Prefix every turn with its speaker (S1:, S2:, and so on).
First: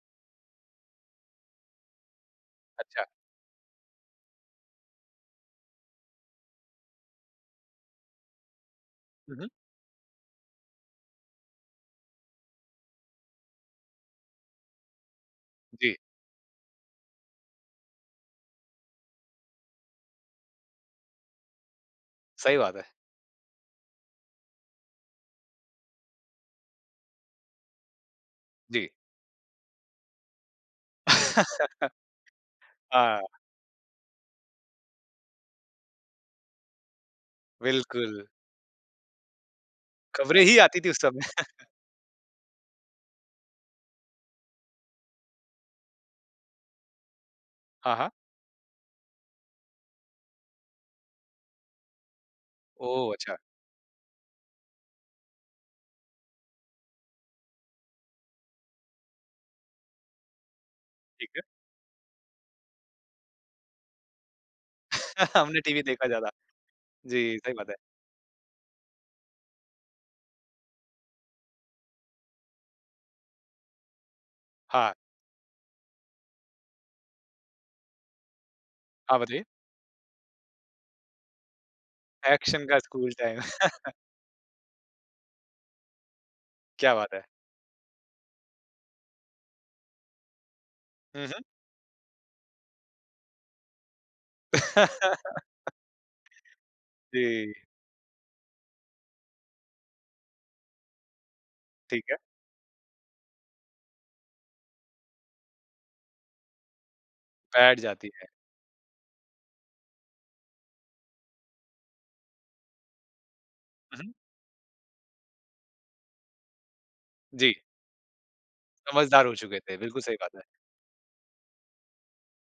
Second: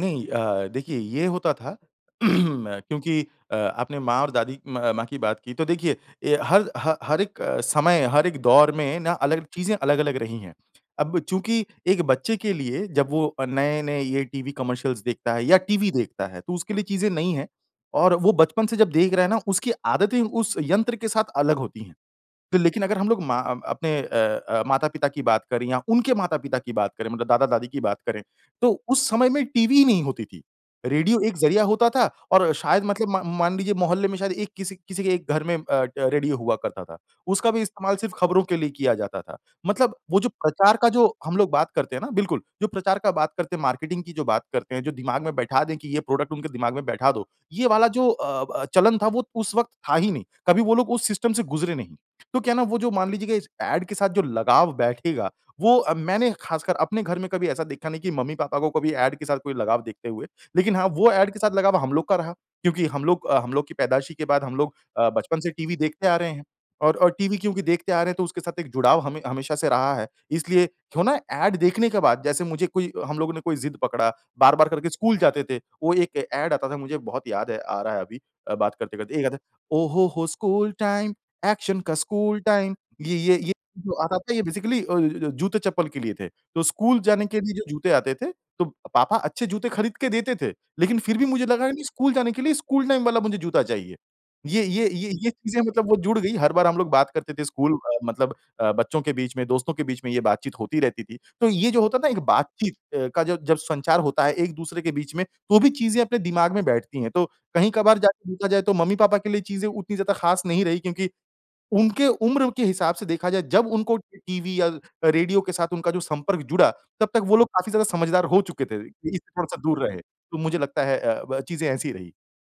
S1: नहीं अ, देखिए ये होता था
S2: अच्छा।
S1: क्योंकि अ, आपने माँ और दादी म माँ की बात की तो देखिए, ये हर ह हर एक समय, हर एक दौर में ना
S2: हुँ,
S1: अलग
S2: हुँ।
S1: चीज़ें अलग-अलग रही है। अब चूँकि एक बच्चे के लिए जब वो अ, नए-नए ये टीवी कमर्शियल्स देखता है या टीवी
S2: जी।
S1: देखता है, तो उसके लिए चीज़ें नई हैं और वो बचपन से जब देख रहा है ना, उसकी आदतें उस यंत्र के साथ अलग होती हैं।
S2: सही
S1: तो
S2: बात
S1: लेकिन
S2: है।
S1: अगर हम लोग मा अपने अ अ, माता-पिता की बात करें या उनके माता-पिता की बात करें मतलब दादा-दादी की बात करें तो
S2: जी।
S1: उस समय में टीवी ही नहीं होती थी। रेडियो एक ज़रिया होता था और शायद मतलब
S2: हाँ।
S1: म मान लीजिए मोहल्ले में शायद एक किसी किसी एक घर में अ अ, रेडियो हुआ करता था उसका भी इस्तेमाल सिर्फ़
S2: बिल्कुल।
S1: खबरों के लिए किया जाता था। मतलब वो जो
S2: खबरें ही
S1: प्रचार
S2: आती
S1: का
S2: थीं उस
S1: जो
S2: समय।
S1: हम लोग बात करते हैं ना बिल्कुल, जो प्रचार का बात करते हैं मार्केटिंग की जो बात करते हैं, जो दिमाग़ में बैठा दें कि ये प्रोडक्ट उनके दिमाग़ में बैठा दो, ये वाला
S2: हाँ,
S1: जो
S2: हाँ।
S1: अ अ, चलन था वो उस वक़्त था ही नहीं कभी वो लोग उस सिस्टम से गुज़रे नहीं। तो क्या है ना वो जो मान
S2: ओह,
S1: लीजिए कि
S2: अच्छा।
S1: इस ऐड के साथ जो लगाव बैठेगा वो अ, मैंने ख़ासकर अपने घर में कभी ऐसा देखा नहीं कि मम्मी-पापा को कभी ऐड के साथ कोई लगाव देखते हुए। लेकिन हाँ, वो
S2: ठीक
S1: ऐड के
S2: है।
S1: साथ लगाव हम लोग का रहा क्योंकि हम लोग अ, हम लोग की पैदाइशी के बाद हम लोग अ, बचपन से
S2: हमने
S1: टीवी
S2: टीवी देखा
S1: देखते आ रहे
S2: ज़्यादा।
S1: हैं। और और टीवी
S2: जी, सही
S1: क्योंकि
S2: बात है।
S1: देखते आ रहे हैं तो उसके साथ एक जुड़ाव हमे हमेशा से रहा है। इसलिए वो ना ऐड देखने के बाद जैसे मुझे कोई हम लोगों ने कोई ज़िद पकड़ा बार-बार करके
S2: हाँ।
S1: स्कूल जाते थे, वो एक ऐड आता था मुझे बहुत याद है आ रहा है अभी बात करते-करते
S2: हाँ,
S1: एक आता है
S2: बताइए।
S1: ओह हो हो स्कूल टाइम, एक्शन का स्कूल
S2: एक्शन
S1: टाइम
S2: का स्कूल
S1: ये ये
S2: टाइम।
S1: ये जो आता था ये बेसिकली अ, जूते चप्पल के लिए थे। तो
S2: क्या
S1: स्कूल
S2: बात है।
S1: जाने के लिए जो जूते आते थे तो पापा अच्छे जूते ख़रीद के देते थे लेकिन फिर
S2: हुँ,
S1: भी
S2: हुँ।
S1: मुझे लगा नहीं स्कूल जाने के लिए स्कूल टाइम वाला मुझे जूता चाहिए। ये-ये, ये-ये चीज़ें मतलब वो जुड़ गई हर बार हम लोग बात करते थे
S2: जी।
S1: स्कूल मतलब अ, बच्चों के बीच में दोस्तों के बीच में ये बातचीत होती रहती थी, तो ये जो होता
S2: ठीक
S1: था
S2: है।
S1: एक बातचीत अ, का जो जब संचार होता है एक-दूसरे के बीच में तो भी चीज़ें अपने दिमाग़ में बैठती है। तो
S2: बैठ
S1: कहीं-कभार
S2: जाती है।
S1: जाके देखा जाए तो मम्मी-पापा के लिए चीज़ें उतनी ज़्यादा ख़ास नहीं रही क्योंकि उनके उम्र के हिसाब से देखा जाए जब उनको
S2: हुँ, हुँ।
S1: टीवी या रेडियो के साथ उनका जो संपर्क जुड़ा तब तक वो लोग
S2: जी।
S1: काफ़ी ज़्यादा समझदार हो चुके थे। इससे
S2: समझदार हो चुके
S1: थोड़ा-सा
S2: थे,
S1: दूर रहे,
S2: बिल्कुल सही बात
S1: तो
S2: है।
S1: मुझे लगता है अ, ब चीज़ें ऐसी रहीं।